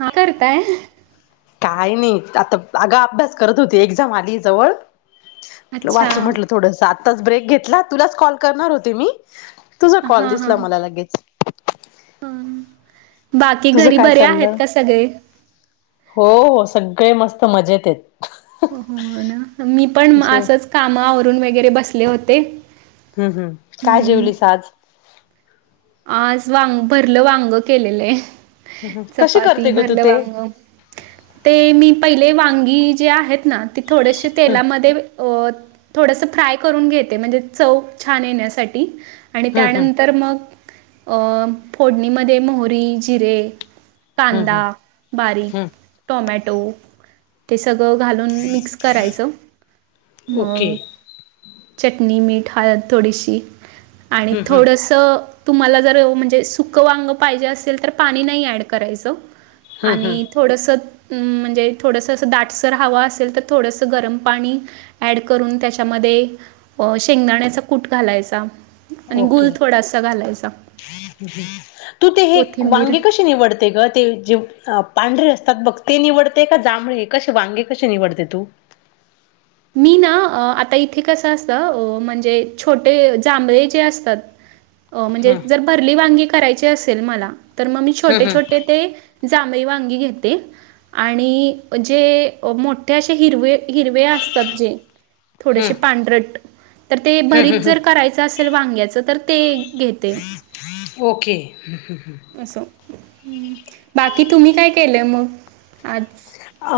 हा करताय काय नाही आता अगा अभ्यास करत होती एक्झाम आली जवळ अच्छा वाचू म्हटल थोडस आत्ताच ब्रेक घेतला तुलाच कॉल करणार होते मी तुझा कॉल हा हा दिसला मला लगेच बाकी तुझं घरी काय बरे आहेत चाललं का सगळे हो सगळे मस्त मजेतेत हो ना मी पण जेव असंच कामावरून वगैरे बसले होते हम्म हम् काय हम्म जेवली सा आज आज वांग भरलं वांग केलेलंय हम्म हम्म कशी चपाती करते ग तू भरलं ते वांग हम्म ते मी पहिले वांगी जे आहेत ना तेी थोडेसे तेलामध्ये अ थोडस फ्राय करून घेते म्हणजे चव छान येण्यासाठी आणि हम्म त्यानंतर मग अ फोडणीमध्ये मोहरी जिरे. हम्म हम्म कांदा हम्म बारीक हम्म टोमॅटो ते सगळं घालून मिक्स करायचं ओके मग चटणी मीठ. हळद थोडीशी आणि हम्म हम्म थोडंसं. तुम्हाला जर म्हणजे सुकं वांग पाहिजे, असेल तर पाणी नाही ऍड करायचं. हम्म आणि हम्म थोडस. म्हणजे थोडंसं असं दाटसर हवं असेल तर थोडंसं गरम पाणी ऍड करून त्याच्यामध्ये शेंगदाण्याचा कूट घालायचा आणि गुल ओके थोडासा घालायचा. तू ते कोथिंबीर वांगे कशी निवडते ग ते पांढरे असतात बघ ते निवडते का जांभळे कसे वांगे कसे निवडते तू [inaudible] मी ना आता इथे कसं असत, म्हणजे छोटे जांभळे जे असतात. अ म्हणजे हम्म जर भरली वांगी करायची असेल मला तर मग मी हं छोटे हं छोटे ते जांमळी वांगी घेते आणि जे मोठे असे हिरवे हिर सब्जी हं थोडेसे पांढरट. तर ते हं हं भरीत हं जर करायचं असेल वांग्याच तर ते घेते. ओके. असं. बाकी तुम्ही काय केलंय मग आज. अ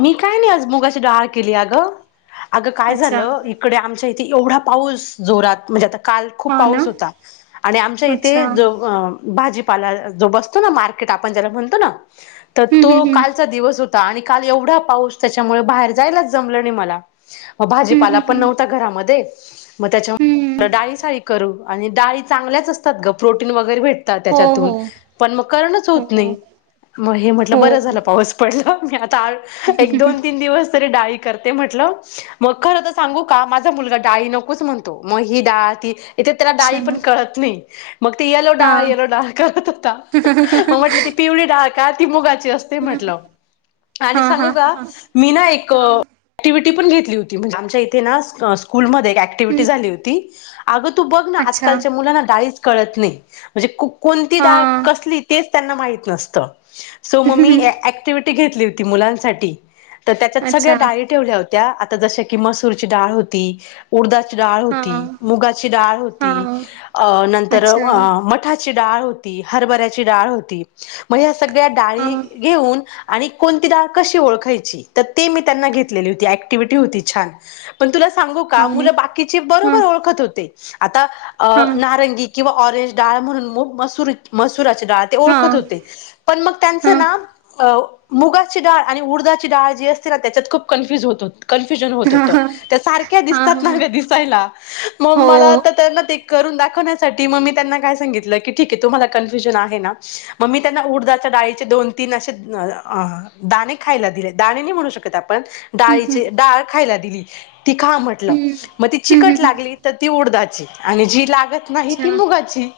मी काय नाही आज मुगाची डाळ केली अ गं अगं काय अच्छा. झालं इकडे आमच्या इथे एवढा पाऊस जोरात म्हणजे आता. काल खूप हो ना. पाऊस होता आणि आमच्या अच्छा. इथे ज भाजीपाला जो बसतो ना मार्केट आपण ज्याला म्हणतो ना तर हं, हं, तो हं. का होता आणि काल एवढा पाऊस त्याच्यामुळे बाहेर जायलाच जमलं नाही मला. मग हं, भाजीपाला हं, पण हं. नव्हता घरामध्ये मग त्याच्या हं. डाळी साळी करू आणि डाळी चांगल्याच असतात गं प्रोटन वगैरे भेटत भेटतात हो हो त्याच्यातून पण मग करणार होत नाही. हो मग हे म्हटलं हो बरं झालं पाऊस मी आता एक दोन अच्छा तीन दिवस डाळी करते म्हटलं मग खर तर सांगू का माझा मुलगा डाळी नकोच म्हणतो मग ही डाळ इथे त्याला डाळी ना पण कळत नाही. मग ती येलो हा डाळ, येलो डाळ, करत होता मग म्हटलं ती पिवळी डाळ का ती मुगा असते हम्म. म्हटलं आणि हा हा सांगू हा का हा मी ना एक हा ऍक्टिवटी ती पण घेतली होती म्हणजे आमच्या इथे ना स्कूल मध्ये एक अँक्टिव्हिटी हम्म झाली होती. अगं तू बघ ना अच्छा आजकालच्या मुलांना डाळीच कळत नाही म्हणजे को कोणती हा डाळ कसली तेच त्यांना माहित नसत सो म मी अँक्टिव्हिटी घेतली होती मुलांसाठी तर त्याच्यात सगळ्या अच्छा डाळी ठेवल्या होत्या आता जश की मसूरची डाळ होती, उडदाची डाळ हा होती, मुगाची डाळ हा होती, अ नंतर अच्छा मठाची डाळ होती, हरभऱ्याची डाळ होती, मग ह्या सगळ्या हा डाळी घेऊन आणि कोणती डाळ कशी ओळखायची तर ते मी त्यांना घेतलेली होती ॲक्टिव्हीटी होती छान पण तुला सांगू का होने मुल बाकिची हा बरोबर ओळखत होते आता हा नारंगी किंव्हा ऑरेंज डाळ म्हणून मुग मसुरी मसुराचे डाळ ते हा ओळखत होते पण मग त्यांच हा हा ना अ मुगाची डाळ आणि उडदाची डाळ जी असते ना त्याच्यात खूप कन्फ्युज होतो. कन्फ्युजन होत हा होत हा त्या सारख्या हा दिसतात ना हा ग दिसायला मग हो मला आता त्यांना ते करून दाखवण्यासाठी म मी त्यांना काय सांगितलं की ठीक आहे तुम्हाला कॅन्फुजन आहे ना म मी त्यांना उडदाच्या डाळीचे दोन तीन असे दाणे खायला दिले दाणे नाही म्हणू शकत आपण हम्म हम्म डाळीचे डाळ खायला दिली ती खा हम्म म्हटलं म ती हम्म हम्म चिकट हम्म. लागली त ती उडदाची आणि जी लाग नाही अच्छा ती मुगाची.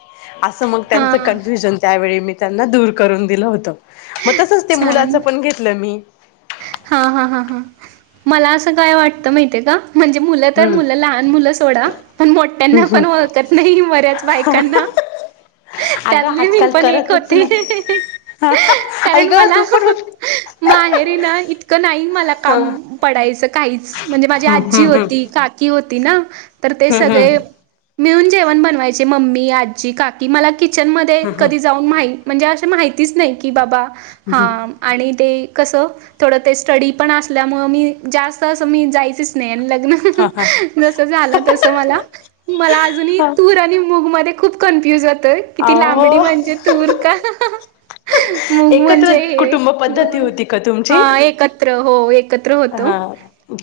असं मग हा त्यांचं कन्फ्युजन त्यावेळी मी त्यांना दूर करून दिलं होत. तसंच ते मुलाचं पण घेतलं मी. हा, हा, हा, हा मला असं काय वाटतं माहितीये का? म्हणजे मुलं तर हम्म मुलं लहान मुलं सोडा पण हम्म मोठ्यांना पण हम्म ओळखत नाही बऱ्याच बायकांना अगं त्यातली मी आजकाल पण एक करतच होती. ना आई कारण ग मला तू पण ह माहे रीना इतकं नाही मला काम पडायचं काहीच म्हणजे माझी हम्म हम्म आजी हम्म होती काकी हो ती ना तर ते हम्म सगळे हम्म मिळून जेवण बनवायचे मम्मी, आजी, काकी मला किचन मध्ये कधी जाऊन मा म्हणजे अ माहितीच नाही की बाबा हा हम्म आणि ते कसं थोडं ते स्टडी पण असल्यामुळ मी जास्त असं मी जायचच नाही आणि हा हा ल जसं झालं तस मला मला आजूनही हा तूर आणि मूग मध्ये खूप कन्फ्युज होतंय कि ती लांबडी अहो म्हणजे तूर का मग एकत्र म्हणजे ये कुटुंब पद्धती म होती का तुमची? हा एकत्र हो एक हा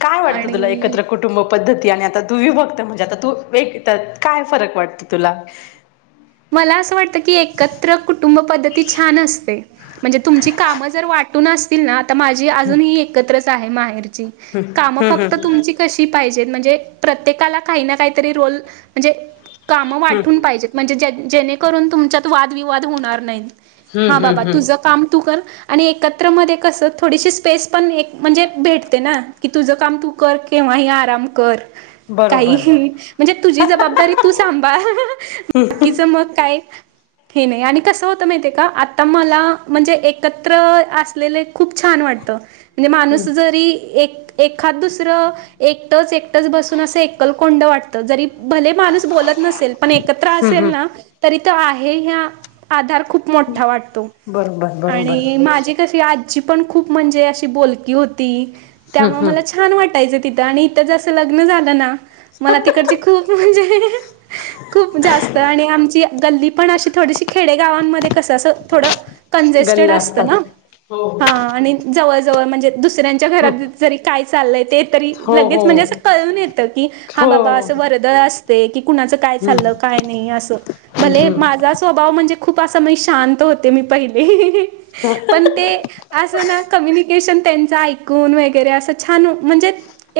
काय वाटतं तुला एकत्र कुटुंब? पद्धती आणि आता तुही बघते, म्हणजे आता तू एक त्यात काय फरक वाटत तुला? मला असं वाटत की एकत्र कुटुंब पद्धती छान असते म्हणजे तुमची कामं जर वाटली असतील ना तर माझी अजून ही एकत्रच आहे माहेरी काम हम्म फक्त हम्म तुमची कशी पाहिजे? म्हणजे प्रत्येकाला काही ना काहीतरी रोल, म्हणजे कामं हम्म वाटून पाहिजेत म्हणजे जे जे करून तुमच्यात वाद विवाद होणार नाहीत हा हम्म बाबा हम्म तुझ हम्म काम तु कर तु कर आणि एकत्र मध्ये कसं थोडी स्पेस पण म्हणजे भेटते ना की तुझ काम तु कर केव्हाही आराम कर काही बरोबर म्हणजे तुझी जबाबदारी तु सांभाळ बाकीचं मग काय. हे नाही आणि कसं होत माहितीय का आता मला म्हणजे एकत्र असलेले खूप छान वाट त हम्म माणस जरी एक एखाद दुसरं एकटच एकटच बसून अस एकलकोंड वाटतं जरी भले माणूस बोल शिल्पने [unintelligible] हम्म नसेल ला हम्म तरी इथं आहे हा आधार खूप मोठा वाटतो बरोबर बरोबर आणि हम्म माझे कसे आ आजी पण खूप म्हणे अशी बोलकी होती त्या मूळे मला हम्म छान वाटायच. तिथं आणि इथं जसं लग्न झालं ना. मला तिकडची खूप म्हणजे खूप जास्त. आणि आमची गल्ली पण अशी थोडीशी खेडेगावांमध्ये कसं असं थोडं कंजेस्टेड गल्ल्या असतं असतात. ना. हा आणि जवळ जवळ म्हणजे दुस दुसऱ्याच्या च्या हम्म घरात जरी काय चाललय ते तरी ते हो लगेच म्हणजे अस हो कळून येत की हा हो बाबा असं वार अस की कुणाच काय हम्म चाललं काय नाही अस हम्म भले हम्म माझा स्वभाव म्हणजे खूप असं म शांत होते मी पहिले पण ते अस कम्युनिकेशन त्यां ऐकून वरे अस छान म्हणजे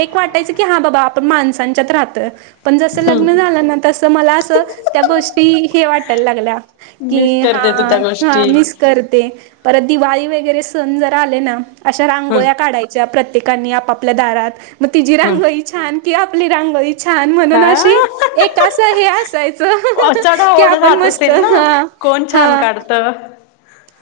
एक वाटायच की हा बाबा आपण माणसांच्यात राहत पण जस लग्न हम्म झालं ना. तसं मला असं. त्या गोष्टी हे वाटायला लागल्या मिस की करते तू त्या हा गोष्टी मिस करते. परत दिवाळी वगैरे सण जरा आले ना अशा हम्म रांगोळ्या काढायच्या प्रत्य प्रत्येकानी आप आपल्या दारात मग तिची हम्म रांगोळी छान कि आपली रांगोळी छान छान म्हणून अ हा एक असं हे असायच. चढ की ओढ आपण राहत मस्त असेल ना हा कोण हा. छान काढत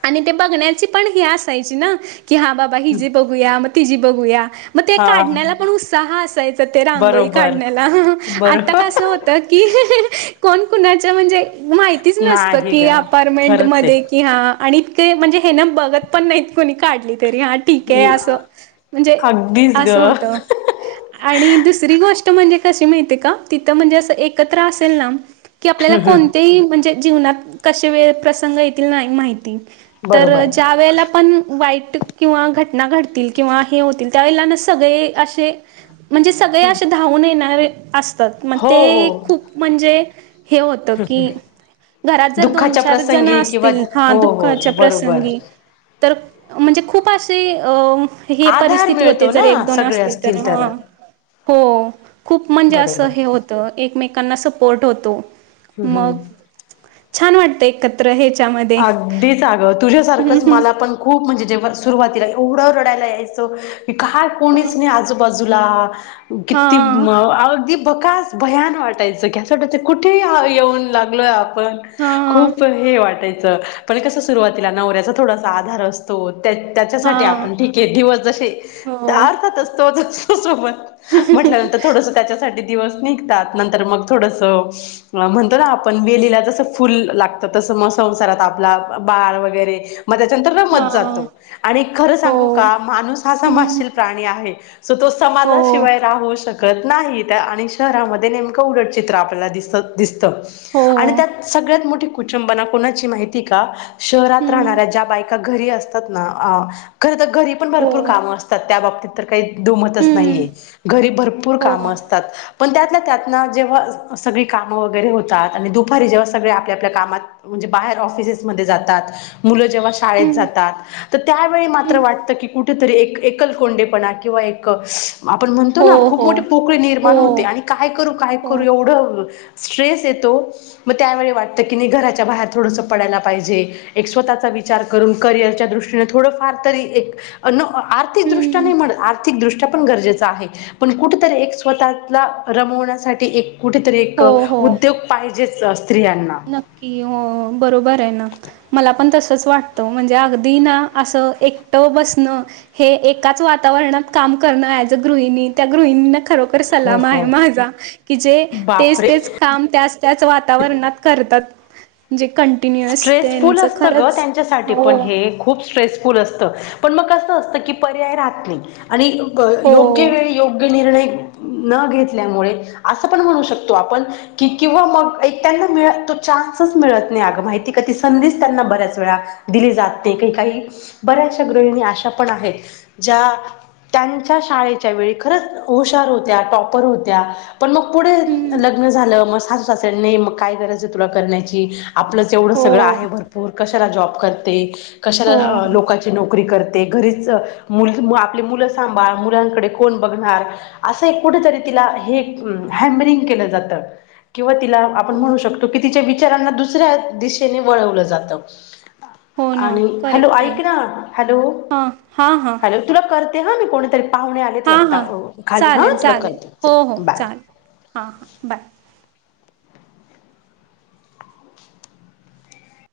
आणि ते बघण्याची पण ही असायची ना की हा बाबा हिजी बघूया मग तिजी बघूया. मग ते हा काढण्याला पण उत्साह असायचा ते रांगोळी बरोबर काढण्याला आता कसं बरोबर होत. कि कोणकुणाच्या म्हणजे माहितीच नसतं नाही की ग खरंच आहे अपारमेंटमध्ये की हा आणि इतके म्हणजे हे ना बघत पण नाहीत कोणी काढली तरी हा ठीके आहे असं म्हणजे अगदीच ग असं होत आणि दुसरी गोष्ट म्हणजे कशी माहिती का तिथ म्हणजे अस एकत्र असेल ना की आपल्याला कोणतेही म्हणजे जीवनात कसे वे प्रसंग येतील नाही माहिती तर बरोबर ज्या वेळेला पण वाई किंवा घटना घडतील किंवा हे होतील त्यावेळेला सगळे असे म्हणजे सगळे असे धावून येणारे असतात मग हो ते हो खूप म्हणजे हे होत की घरात जर दोन दुःखाच्या चार जण प्रसंगी किंवा असतील हा हो दु हो बरोबर प्रसंगी तर म्हणजे खूप असे अ हे आधार परिस्थिती होते मिळतो जर एक ना दोन सगळे असतील तर हा हो खूप म्हणजे बरोबर असं हे होतं एकमेकांना सपोर्ट होतो हम्म मग हम्म छान वाटत एकत्र ह्याच्यामध्ये सग हं, तुझ्यासारखंच हं. मला पण खूप म्हणजे जेव्हा सुरुवातीला एवढं रडायला यायचं कि काय अ, कोणीच नाही आजूबाजूला किती हां, अगदी बका भयान वाटायचं गॅस वाटायचं कुठे येऊन लागलो हां, खूप हे वाटायचं पण कस सुरुवातीला नवऱ्याचा थोडासा आधार असतो त्याच्यासाठी हां. आपण ठीक आहे दिवस जसे हो, अर्थात असतो सोबत म्हटल्यानंतर थोडस त्याच्यासाठी निघ म्हण आप संसारात आपला बाळ वगैरे मग त्याच्यानंतर रमत हां, जातो आणि खरं हो, सांगू का माणूस हा हं, समाजशील प्राणी आहे सो तो हो, समाजाशिवाय राहू शकतो नाही आणि शहरामध्ये नेमकं उलट चित्र आपल्याला दिसत दिसत हो, आणि त्या सगळ्यात मोठी कुचंबना कोणाची माहिती का शहरात हं, राहणाऱ्या ज्या बायका घरी असतात ना खर तर घरी पण हो, भरपूर कामं असतात त्या बाबतीत तर काही दुमत हं, नाहीये, घरी भरपूर हो, काम असतात पण त्यात त्यातना जेव्हा सगळी कामं वगैरे होतात आणि दुपारी जेव्हा सगळे आपल्या आपल्या कामात म्हणे बाहेर ऑफिसेस जात जेव्हा शाळेत हं, जातात तर त्यावेळी हं, वाटतं की कुठेतरी एकल कोोंडेपणा किंवा एक आपण म्हणतो हो, ना खूप हो, मोठीे पोकळी हो, निर्माण होते आणि काय करू काय हो, करू एवढं स्ट्रेस येतो मग त्यावेळी वाटतं की घरा च्या बाहेर थोडसं पडायला पाहिजे एक स्वतःचा विचार करून करिअरच्या दृष्टीने थोडंफार तरी एक आर्थिक दृष्टा हं, नाहीत आर्थिक दृष्टा गरजे आहे पण कुठतरी स्वतःला रमण्यासाठी कुठेतरी एक हो, हो. उद्योग पाहिजेच स्त्रियांना नक्की हो बरोबर आहे ना मला पण तसच वाटत म्हणजे अगदी ना अस एकट बस न हे एकाच वातावरणात काम करणं हो सलाम आहे हो माझा कि जे तेच बापरे तेच काम त्या त्याच वातावरणात करताते स्ट्रेसफुल असत ग त्यांच्यासाठी पण हो हे खूप स्ट्रेसफुल अस पण म अस असत क पर्याय राहत नाही आणि क योग्य हो. वेळी योग्य निर्णय न घेतल्यामुळे असं पण म्हणू शकतो आपण की किंवा मग एक त्यांना मिळ तो चान्स चान्स मिळत नाही माहिी संधीच त्यांना बऱ्याच वेळा दिली जाते काही काही बऱ्याचशा गृहिणी आशा पण आहेत ज्या त्यांच्या शाळेच्या वेळी खरंच हुशार होत्या टॉपर होत्या पण मग पुढे हम्म. लग्न झालं मग सासू सासरे नाही मग काय गरज आहे तुला करण्याची आपलंच एवढं हो. सगळं आहे भरपूर कशाला जॉब करते हो, कशाला हो, लोकची नोकरी करते. घरीच आपली मुलं सांभाळ मुलांकडे कोण बघणार असं कुठेतरी त्याला हॅमरिंग केलं जातं किंवा तिला आपण हो, म्हणू शकतो कि तिच्या विचारांना दुसऱ्या दिशेने वळवलं जात हो ना आणि हॅलो करेक्ट आहे. ऐक ना हॅलो हां, हां, हां. हॅलो तुला कर ते हा मी कोणीतरी पाहुणे आलेच हां वाटत हां खाली हा चालेल तुला चालेल करत हो हो बाय चालेल हां हां बाय